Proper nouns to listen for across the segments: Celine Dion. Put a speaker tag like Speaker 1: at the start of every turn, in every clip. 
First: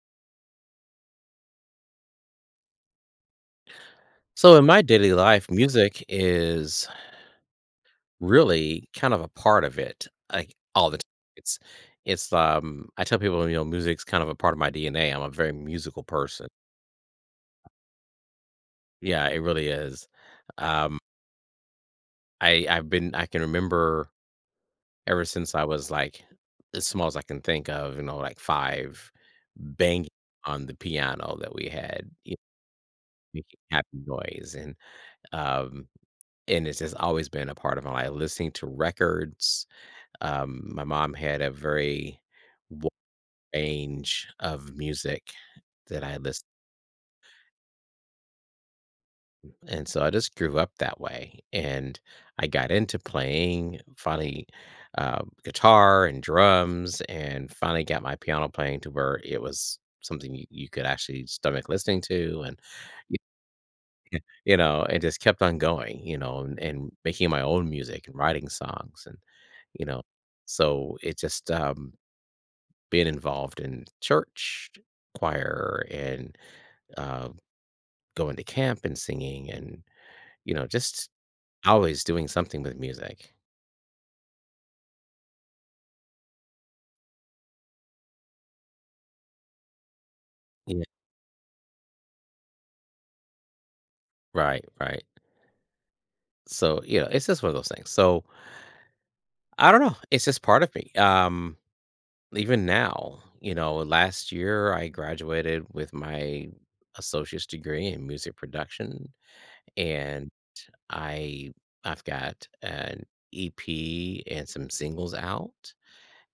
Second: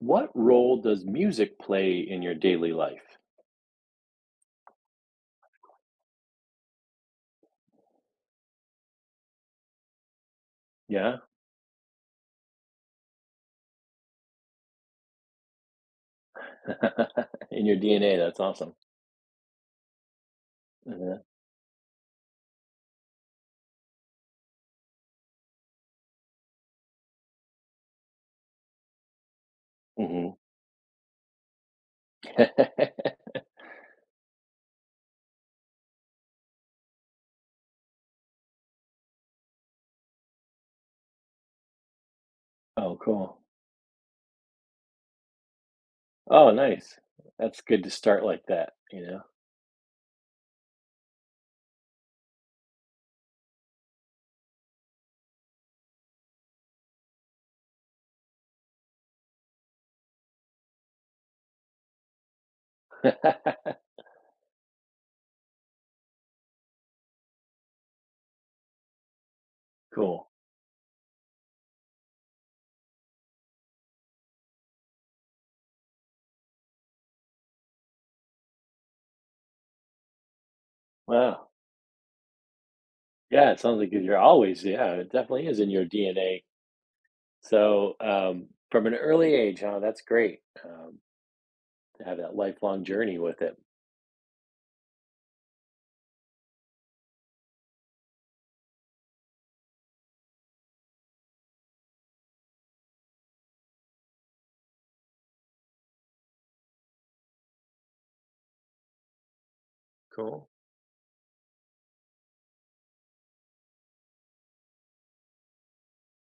Speaker 1: What role does music play in your daily life?
Speaker 2: So in my daily life, music is really kind of a part of it, like all the time.
Speaker 1: Yeah.
Speaker 2: It's it's I tell people, you know, music's kind of a part of my DNA. I'm a very musical person.
Speaker 1: In your DNA, that's awesome.
Speaker 2: Yeah, it really is. Um
Speaker 1: Yeah.
Speaker 2: I I can remember ever since I was like as small as I can think of, you know, like five banging
Speaker 1: Mhm.
Speaker 2: on the piano that we had, you know, making happy noise um and it's just always been a part of my life, listening to records. My mom had a very
Speaker 1: Oh, cool.
Speaker 2: range of music that I listened,
Speaker 1: Oh, nice. That's good to start like that, you
Speaker 2: and so I just grew up that way, and I got into playing finally, guitar and drums, and finally got my piano playing to where it was something you could actually stomach listening to, and,
Speaker 1: know?
Speaker 2: y you know, and just kept on going, you know, and making my own music and writing songs and, you know,
Speaker 1: Cool.
Speaker 2: so it just, being involved in church choir and uh, going to camp and singing and, you know, just
Speaker 1: Wow.
Speaker 2: always doing something with music.
Speaker 1: Yeah, it sounds like you're always, yeah, it definitely is in your DNA. So, from an early age, huh, that's great,
Speaker 2: Yeah.
Speaker 1: to have that lifelong journey with it.
Speaker 2: Right, right. So, you know, it's just one of those things. So I don't know, it's just part of me. Even now, you know, last year I graduated with my associate's degree in music production. And
Speaker 1: Cool.
Speaker 2: i I've got an EP and some singles out,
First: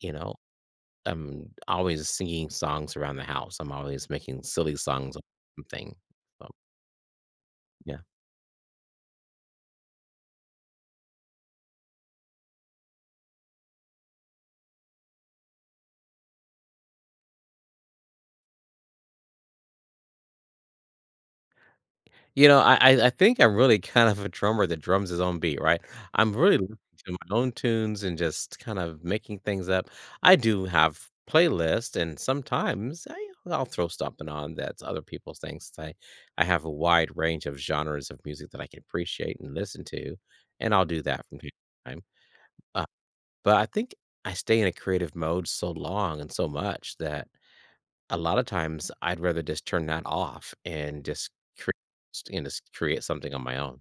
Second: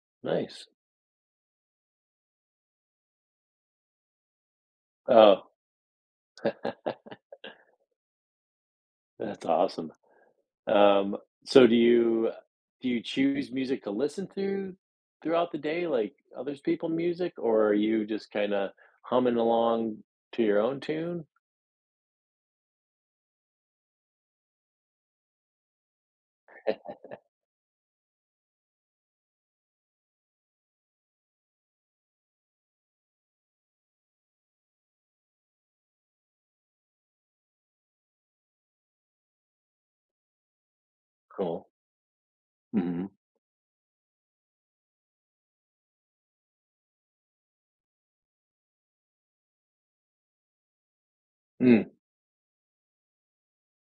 Speaker 2: you know.
Speaker 1: Nice.
Speaker 2: I'm always singing songs around the house. I'm always making silly songs of
Speaker 1: Oh,
Speaker 2: something. So, yeah.
Speaker 1: that's awesome. Um, so do you choose music to listen to throughout the day, like others people music, or are you just kind of humming along to your own tune?
Speaker 2: You know, I think I'm really kind of a drummer that drums his own beat, right? I'm really listening to my own tunes and just kind of making things up. I do have playlists, and sometimes I'll throw something on that's other people's things. I have a wide range of genres of music that I can appreciate and listen to, and I'll do that from time
Speaker 1: Cool.
Speaker 2: to time.
Speaker 1: Hmm.
Speaker 2: But I think I stay in a creative mode so long and so much that a lot of times I'd rather just turn that off create
Speaker 1: Mm,
Speaker 2: and just create something on my own.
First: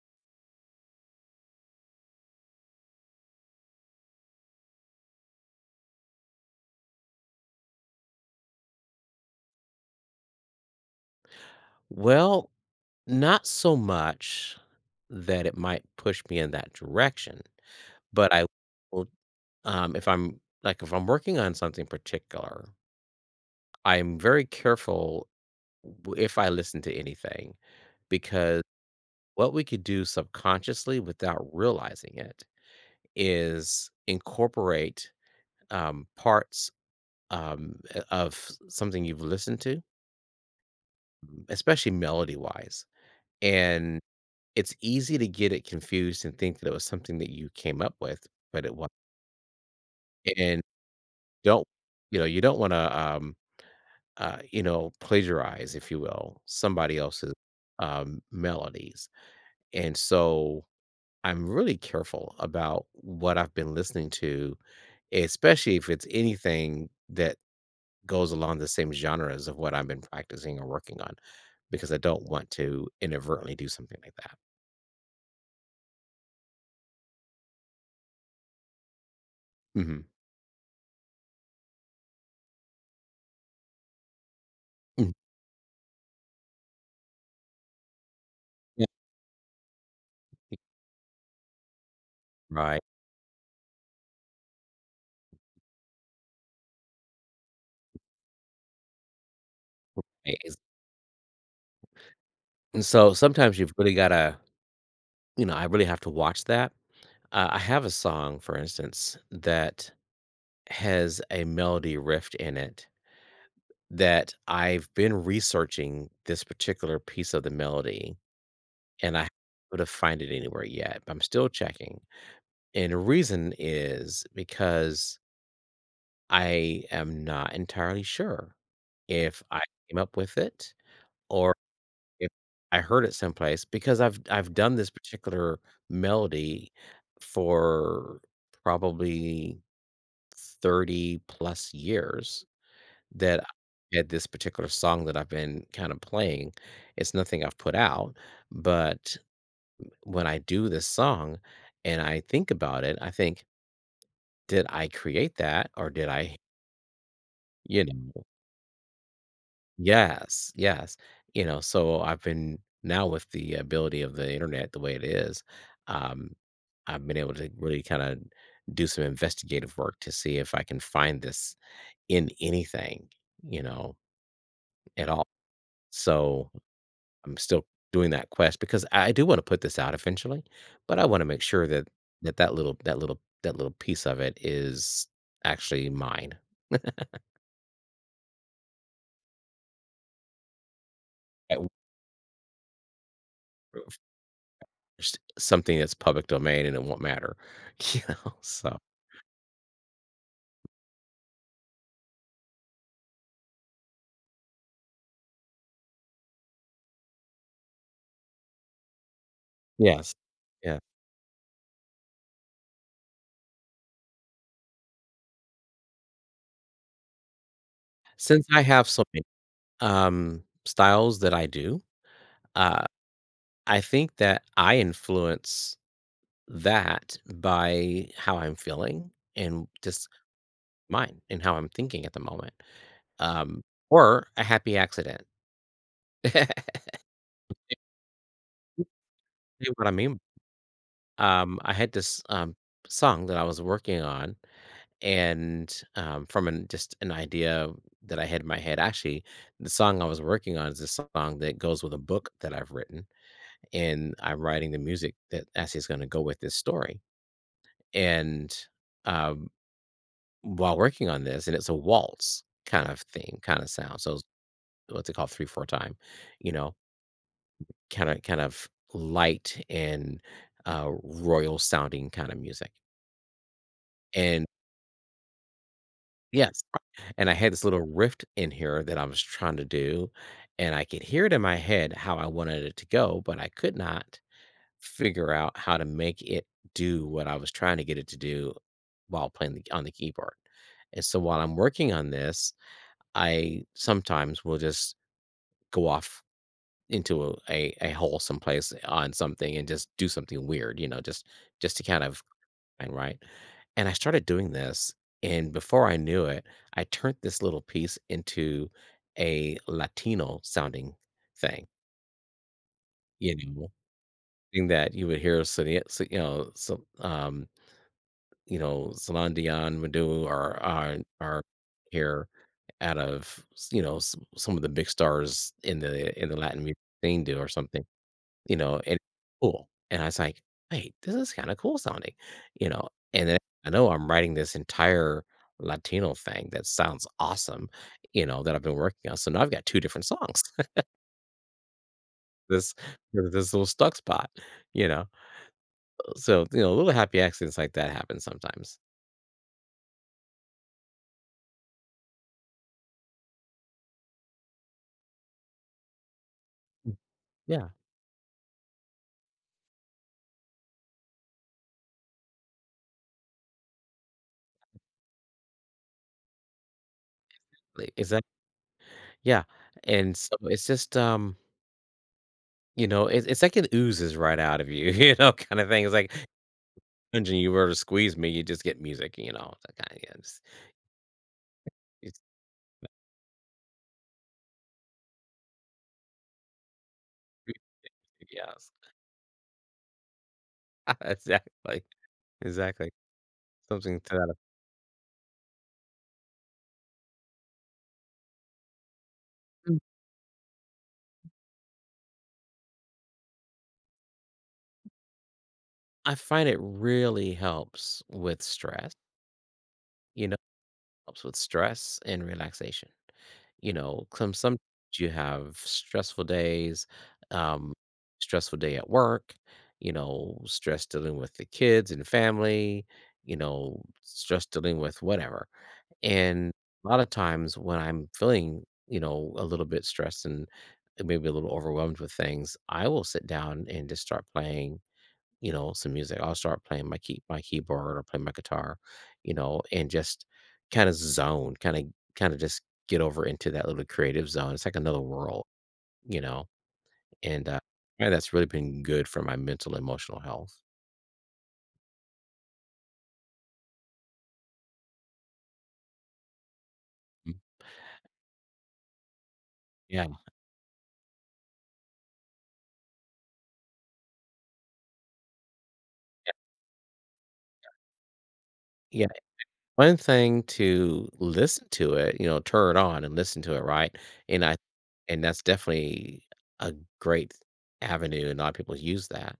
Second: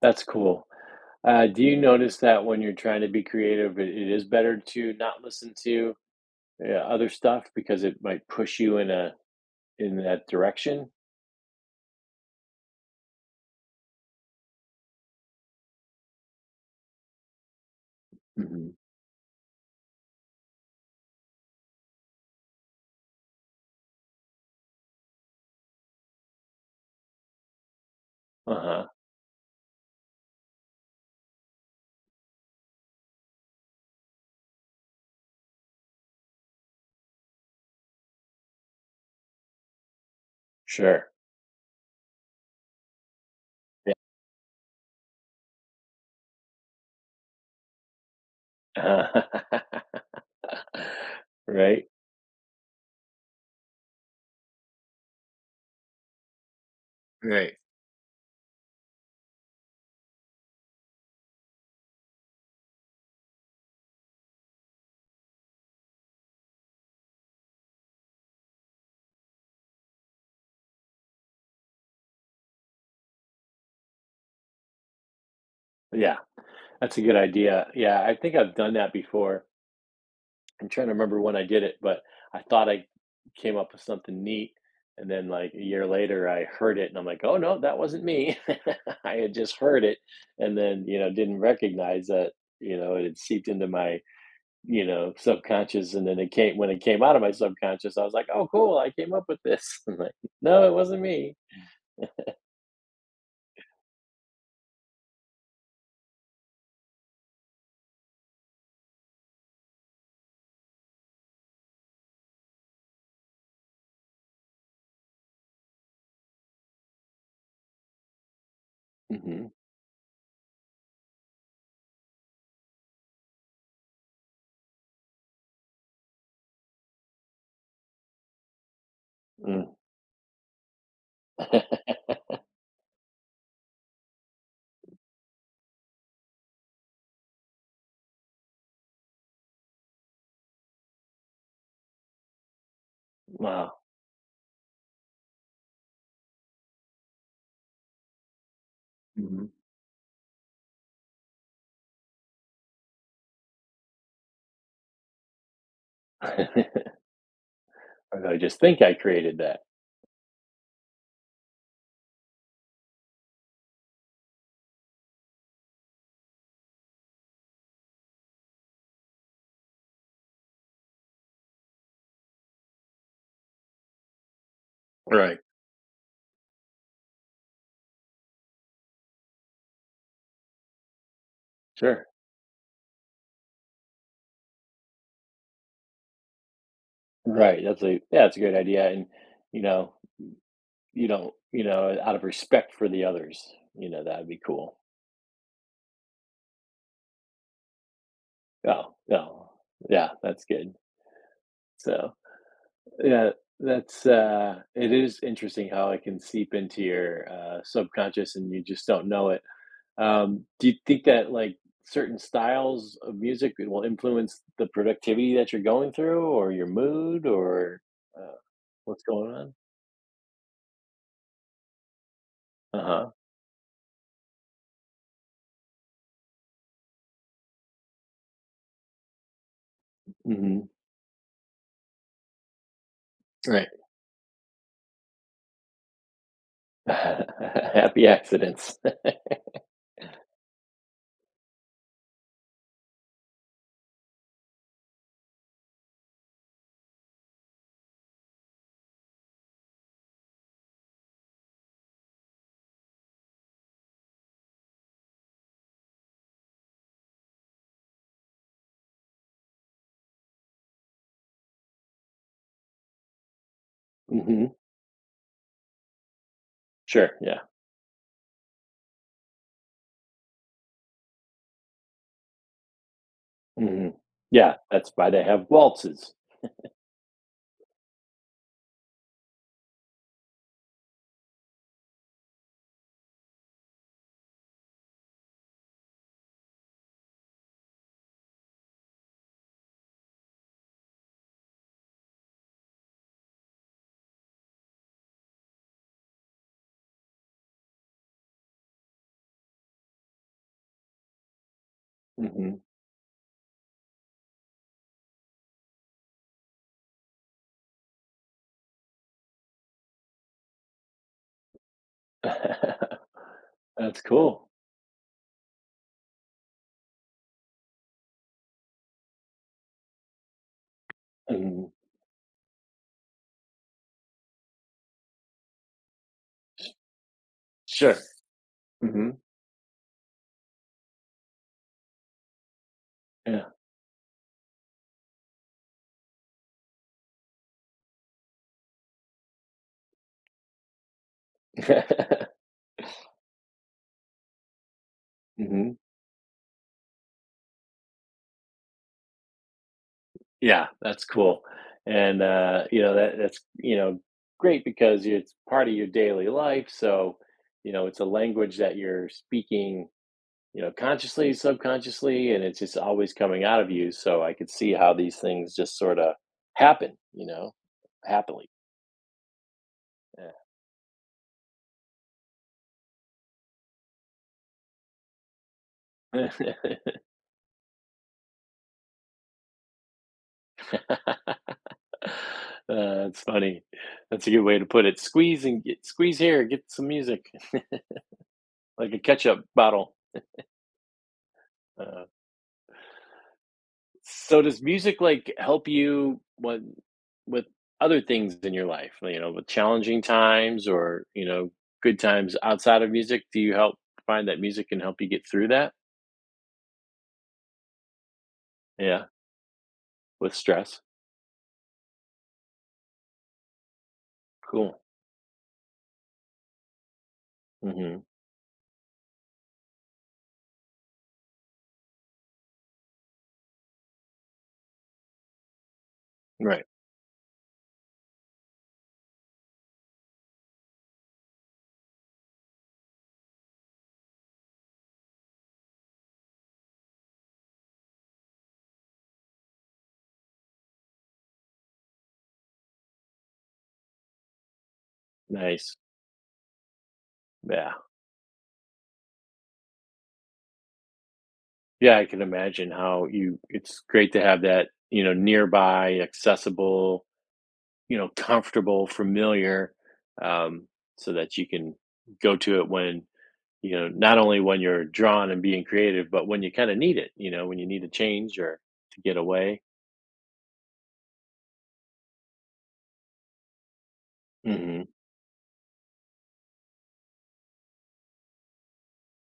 Speaker 1: that's cool. Do you notice that when you're trying to be creative, it is better to not listen to other stuff because it might push you in a in that direction?
Speaker 2: Well, not so much that it might push me in that direction, but I
Speaker 1: Hmm.
Speaker 2: will. If I'm like if I'm working on something particular, I'm very careful if I listen to anything, because
Speaker 1: Uh-huh.
Speaker 2: what we could do subconsciously without realizing it is incorporate parts of something you've listened to,
Speaker 1: Sure.
Speaker 2: especially melody wise.
Speaker 1: Yeah.
Speaker 2: And it's easy to get it confused and think that it was something that you came up with, but it wasn't. And don't,
Speaker 1: Right?
Speaker 2: you know, you don't want to you know, plagiarize, if you will, somebody else's
Speaker 1: Right.
Speaker 2: melodies. And so I'm really careful about what I've been listening to, especially if it's anything that goes along the same genres of what I've been practicing or working on, because I don't want to inadvertently do something like that.
Speaker 1: Yeah. That's a good idea. Yeah, I think I've done that before.
Speaker 2: Hmm.
Speaker 1: I'm trying to remember when I did it, but I thought I came up with something neat. And
Speaker 2: Mm.
Speaker 1: then, like a year later, I heard it and I'm like, oh no, that wasn't me.
Speaker 2: Yeah.
Speaker 1: I had just heard it, and then, didn't recognize that,
Speaker 2: Right.
Speaker 1: it had seeped into my, subconscious. And then it came, when it came out of my subconscious, I was like, oh, cool, I came up with this. I'm like,
Speaker 2: Ex-
Speaker 1: no, it wasn't me.
Speaker 2: And so sometimes you've really got to, you know, I really have to watch that. I have a song, for instance, that has a melody riff in it that I've been researching. This particular piece of the melody, and I
Speaker 1: Hmm.
Speaker 2: would have find it anywhere yet. But I'm still checking. And the reason is because I am not entirely sure if I came up with it, or if I heard it someplace, because I've done this particular melody for probably 30 plus years. That
Speaker 1: Wow.
Speaker 2: at this particular song that I've been kind of playing, it's nothing I've put out, but
Speaker 1: Hmm.
Speaker 2: when I do this song and I think about it, I think, "Did I create that or did I," you
Speaker 1: Or
Speaker 2: know.
Speaker 1: do I just think I created that.
Speaker 2: Yes, yes, you know. So I've been, now with the ability of the internet the way it is, um, I've been able to really kinda do some investigative work to see if I can find this in anything, you know, at all.
Speaker 1: Right.
Speaker 2: So I'm still doing that quest because I do want to put this out eventually, but I want to make sure that
Speaker 1: Sure.
Speaker 2: that little piece of it is actually mine.
Speaker 1: Right, that's a, yeah, that's a great idea, and, you know, you don't,
Speaker 2: At
Speaker 1: out of respect for the others, that'd be cool.
Speaker 2: worst, something that's public domain and it won't matter, you know. So
Speaker 1: Oh, no. Yeah, that's good. So, yeah, that's it is interesting how it can seep into your, subconscious and you just don't know it.
Speaker 2: yes,
Speaker 1: Do you
Speaker 2: yeah.
Speaker 1: think that, like, certain styles of music will influence the productivity that you're going through or your mood or, uh,
Speaker 2: Since I have
Speaker 1: what's
Speaker 2: so many
Speaker 1: going on?
Speaker 2: styles that I do, uh,
Speaker 1: Uh-huh.
Speaker 2: I think that I influence that by how I'm feeling and just
Speaker 1: Mhm.
Speaker 2: mine and how I'm thinking at the moment, um,
Speaker 1: Right.
Speaker 2: or a happy accident.
Speaker 1: Happy accidents.
Speaker 2: You know what I mean? I had this, song that I was working on and, from an just an idea that I had in my head. Actually, the song I was working on is a song that goes with a book that I've written, and I'm writing the music that actually is gonna go with this story. And, um, while working on this, and it's a waltz kind of thing, kinda sound, so, it's
Speaker 1: Mhm.
Speaker 2: what's it called? 3/4 time, you know,
Speaker 1: Sure, yeah.
Speaker 2: kinda kind of light and, royal sounding kinda music.
Speaker 1: Mhm.
Speaker 2: And
Speaker 1: Yeah, that's why they have waltzes.
Speaker 2: yes, and I had this little rift in here that I was trying to do, and I could hear it in my head how I wanted it to go, but I could not figure out how to make it do what I was trying to get it to do while playing the, on the keyboard. And so while I'm working on this, I sometimes will just go off into a hole someplace on something and just do something weird, you know, just to kind of.
Speaker 1: Mhm.
Speaker 2: And right? And I started doing this, and before I knew it, I turned this little piece into a Latino sounding thing, you know,
Speaker 1: That's cool.
Speaker 2: thing that you would hear, you know, some, you know, Celine Dion would do, or
Speaker 1: Mhm.
Speaker 2: hear out of you know some of the big stars in the Latin music scene do or something.
Speaker 1: Sure.
Speaker 2: You know, and
Speaker 1: Mhm.
Speaker 2: cool. And I was like, wait, this is kind of cool sounding, you know. And then
Speaker 1: Yeah.
Speaker 2: I know I'm writing this entire Latino thing that sounds awesome, you know, that I've been working on. So now I've got two different songs. this this little stuck spot, you know.
Speaker 1: Mhm.
Speaker 2: So you know, little happy accidents like that happen sometimes.
Speaker 1: Yeah, that's cool. And, that that's, great because it's part of your daily life,
Speaker 2: Mm.
Speaker 1: so,
Speaker 2: Yeah.
Speaker 1: it's a language that you're speaking, consciously, subconsciously, and it's just always coming out of you. So I could see how these things just sort of happen,
Speaker 2: Like, is that
Speaker 1: happily.
Speaker 2: yeah? And so it's just you know, it's like it oozes right out of you, you know, kind of thing. It's like
Speaker 1: Yeah.
Speaker 2: imagine you were to squeeze me, you just get music, you know, that kind yeah, just
Speaker 1: Uh,
Speaker 2: it's
Speaker 1: that's funny. That's a good way to put it. Squeeze and get, squeeze here, get some music.
Speaker 2: yes.
Speaker 1: Like a ketchup bottle.
Speaker 2: Exactly,
Speaker 1: Uh,
Speaker 2: exactly, something to that effect.
Speaker 1: so does music like help you when, with other things in your life, with challenging times or, good times outside of music? Do you help find that music can help you get through that?
Speaker 2: I find it really helps with stress,
Speaker 1: Yeah,
Speaker 2: you
Speaker 1: with
Speaker 2: know,
Speaker 1: stress.
Speaker 2: helps with stress and relaxation, you know, some
Speaker 1: Cool.
Speaker 2: you have stressful days, um,
Speaker 1: Mhm.
Speaker 2: stressful day at work, you know, stress dealing with the kids and family, you know, stress dealing with whatever. And
Speaker 1: Right.
Speaker 2: a lot of times when I'm feeling, you know, a little bit stressed and maybe a little overwhelmed with things, I will sit down and just start playing, you know, some music. I'll start playing my key my keyboard or play my guitar, you know, and just kind of zone, kind of just get over into that little creative zone. It's like another world,
Speaker 1: Nice.
Speaker 2: you know. And
Speaker 1: Yeah.
Speaker 2: yeah, that's really been good for my mental, emotional health.
Speaker 1: Yeah, I can imagine how you it's great to have that, nearby, accessible,
Speaker 2: Mm.
Speaker 1: comfortable, familiar,
Speaker 2: Yeah.
Speaker 1: um, so that you can go to it when, not only when you're drawn and being creative, but when you kind of need it, when you need a change or to get away.
Speaker 2: One thing to listen to it, you know, turn it on and listen to it, right? And I
Speaker 1: Mhm.
Speaker 2: and that's definitely a great avenue, and a lot of people use that.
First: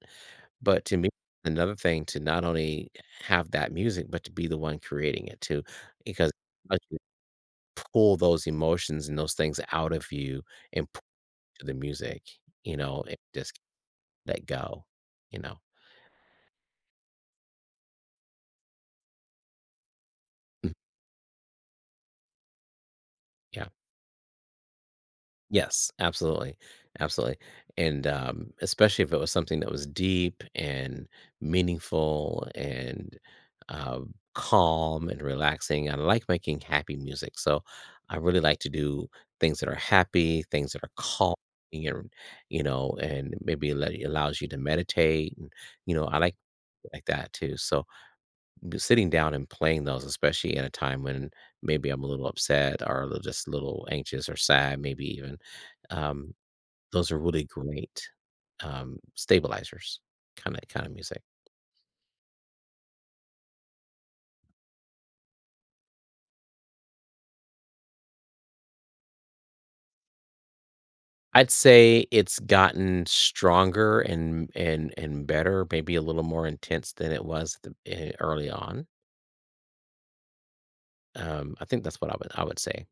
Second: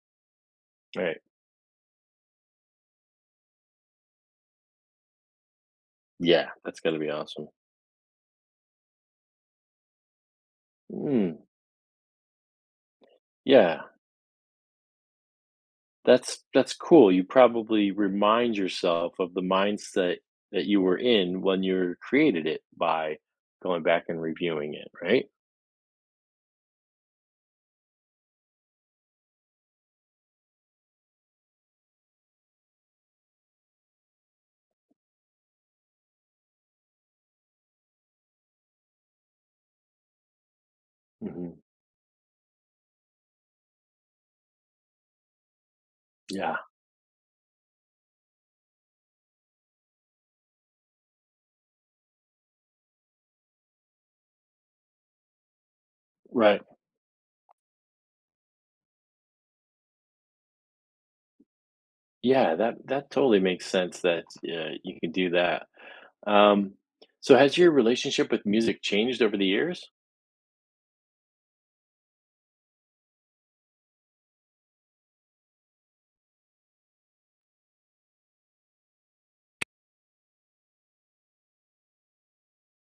Speaker 2: But to me,
Speaker 1: Right.
Speaker 2: another thing to not only have that music, but to be the one creating it too, because
Speaker 1: Yeah,
Speaker 2: I
Speaker 1: that's
Speaker 2: can
Speaker 1: gotta be awesome.
Speaker 2: pull those emotions and those things out of you and put
Speaker 1: Mm.
Speaker 2: to the music, you know, and just
Speaker 1: Yeah.
Speaker 2: let go, you know.
Speaker 1: That's cool. You probably remind yourself of the mindset that
Speaker 2: Mm.
Speaker 1: you were in when you created it by
Speaker 2: Yeah.
Speaker 1: going back and reviewing it, right?
Speaker 2: Yes, absolutely, absolutely, and, especially if it was something that was deep and meaningful and, calm and relaxing. I like making happy music, so I really like to do things that are happy, things that are calm,
Speaker 1: Mhm.
Speaker 2: and, you know, and maybe let allows you to meditate and, you know, I
Speaker 1: Yeah.
Speaker 2: like that too, so sitting down and playing those, especially in a time when maybe I'm a little upset or a little, just a little anxious or sad, maybe even. Um,
Speaker 1: Right.
Speaker 2: those are really great stabilizers, kind of music.
Speaker 1: Yeah, that that totally makes sense that, you can do that. Um, so has your relationship with music changed over the years?
Speaker 2: I'd say it's gotten stronger and better, maybe a little more intense than it was at the, eh, early on. I think that's what I would say.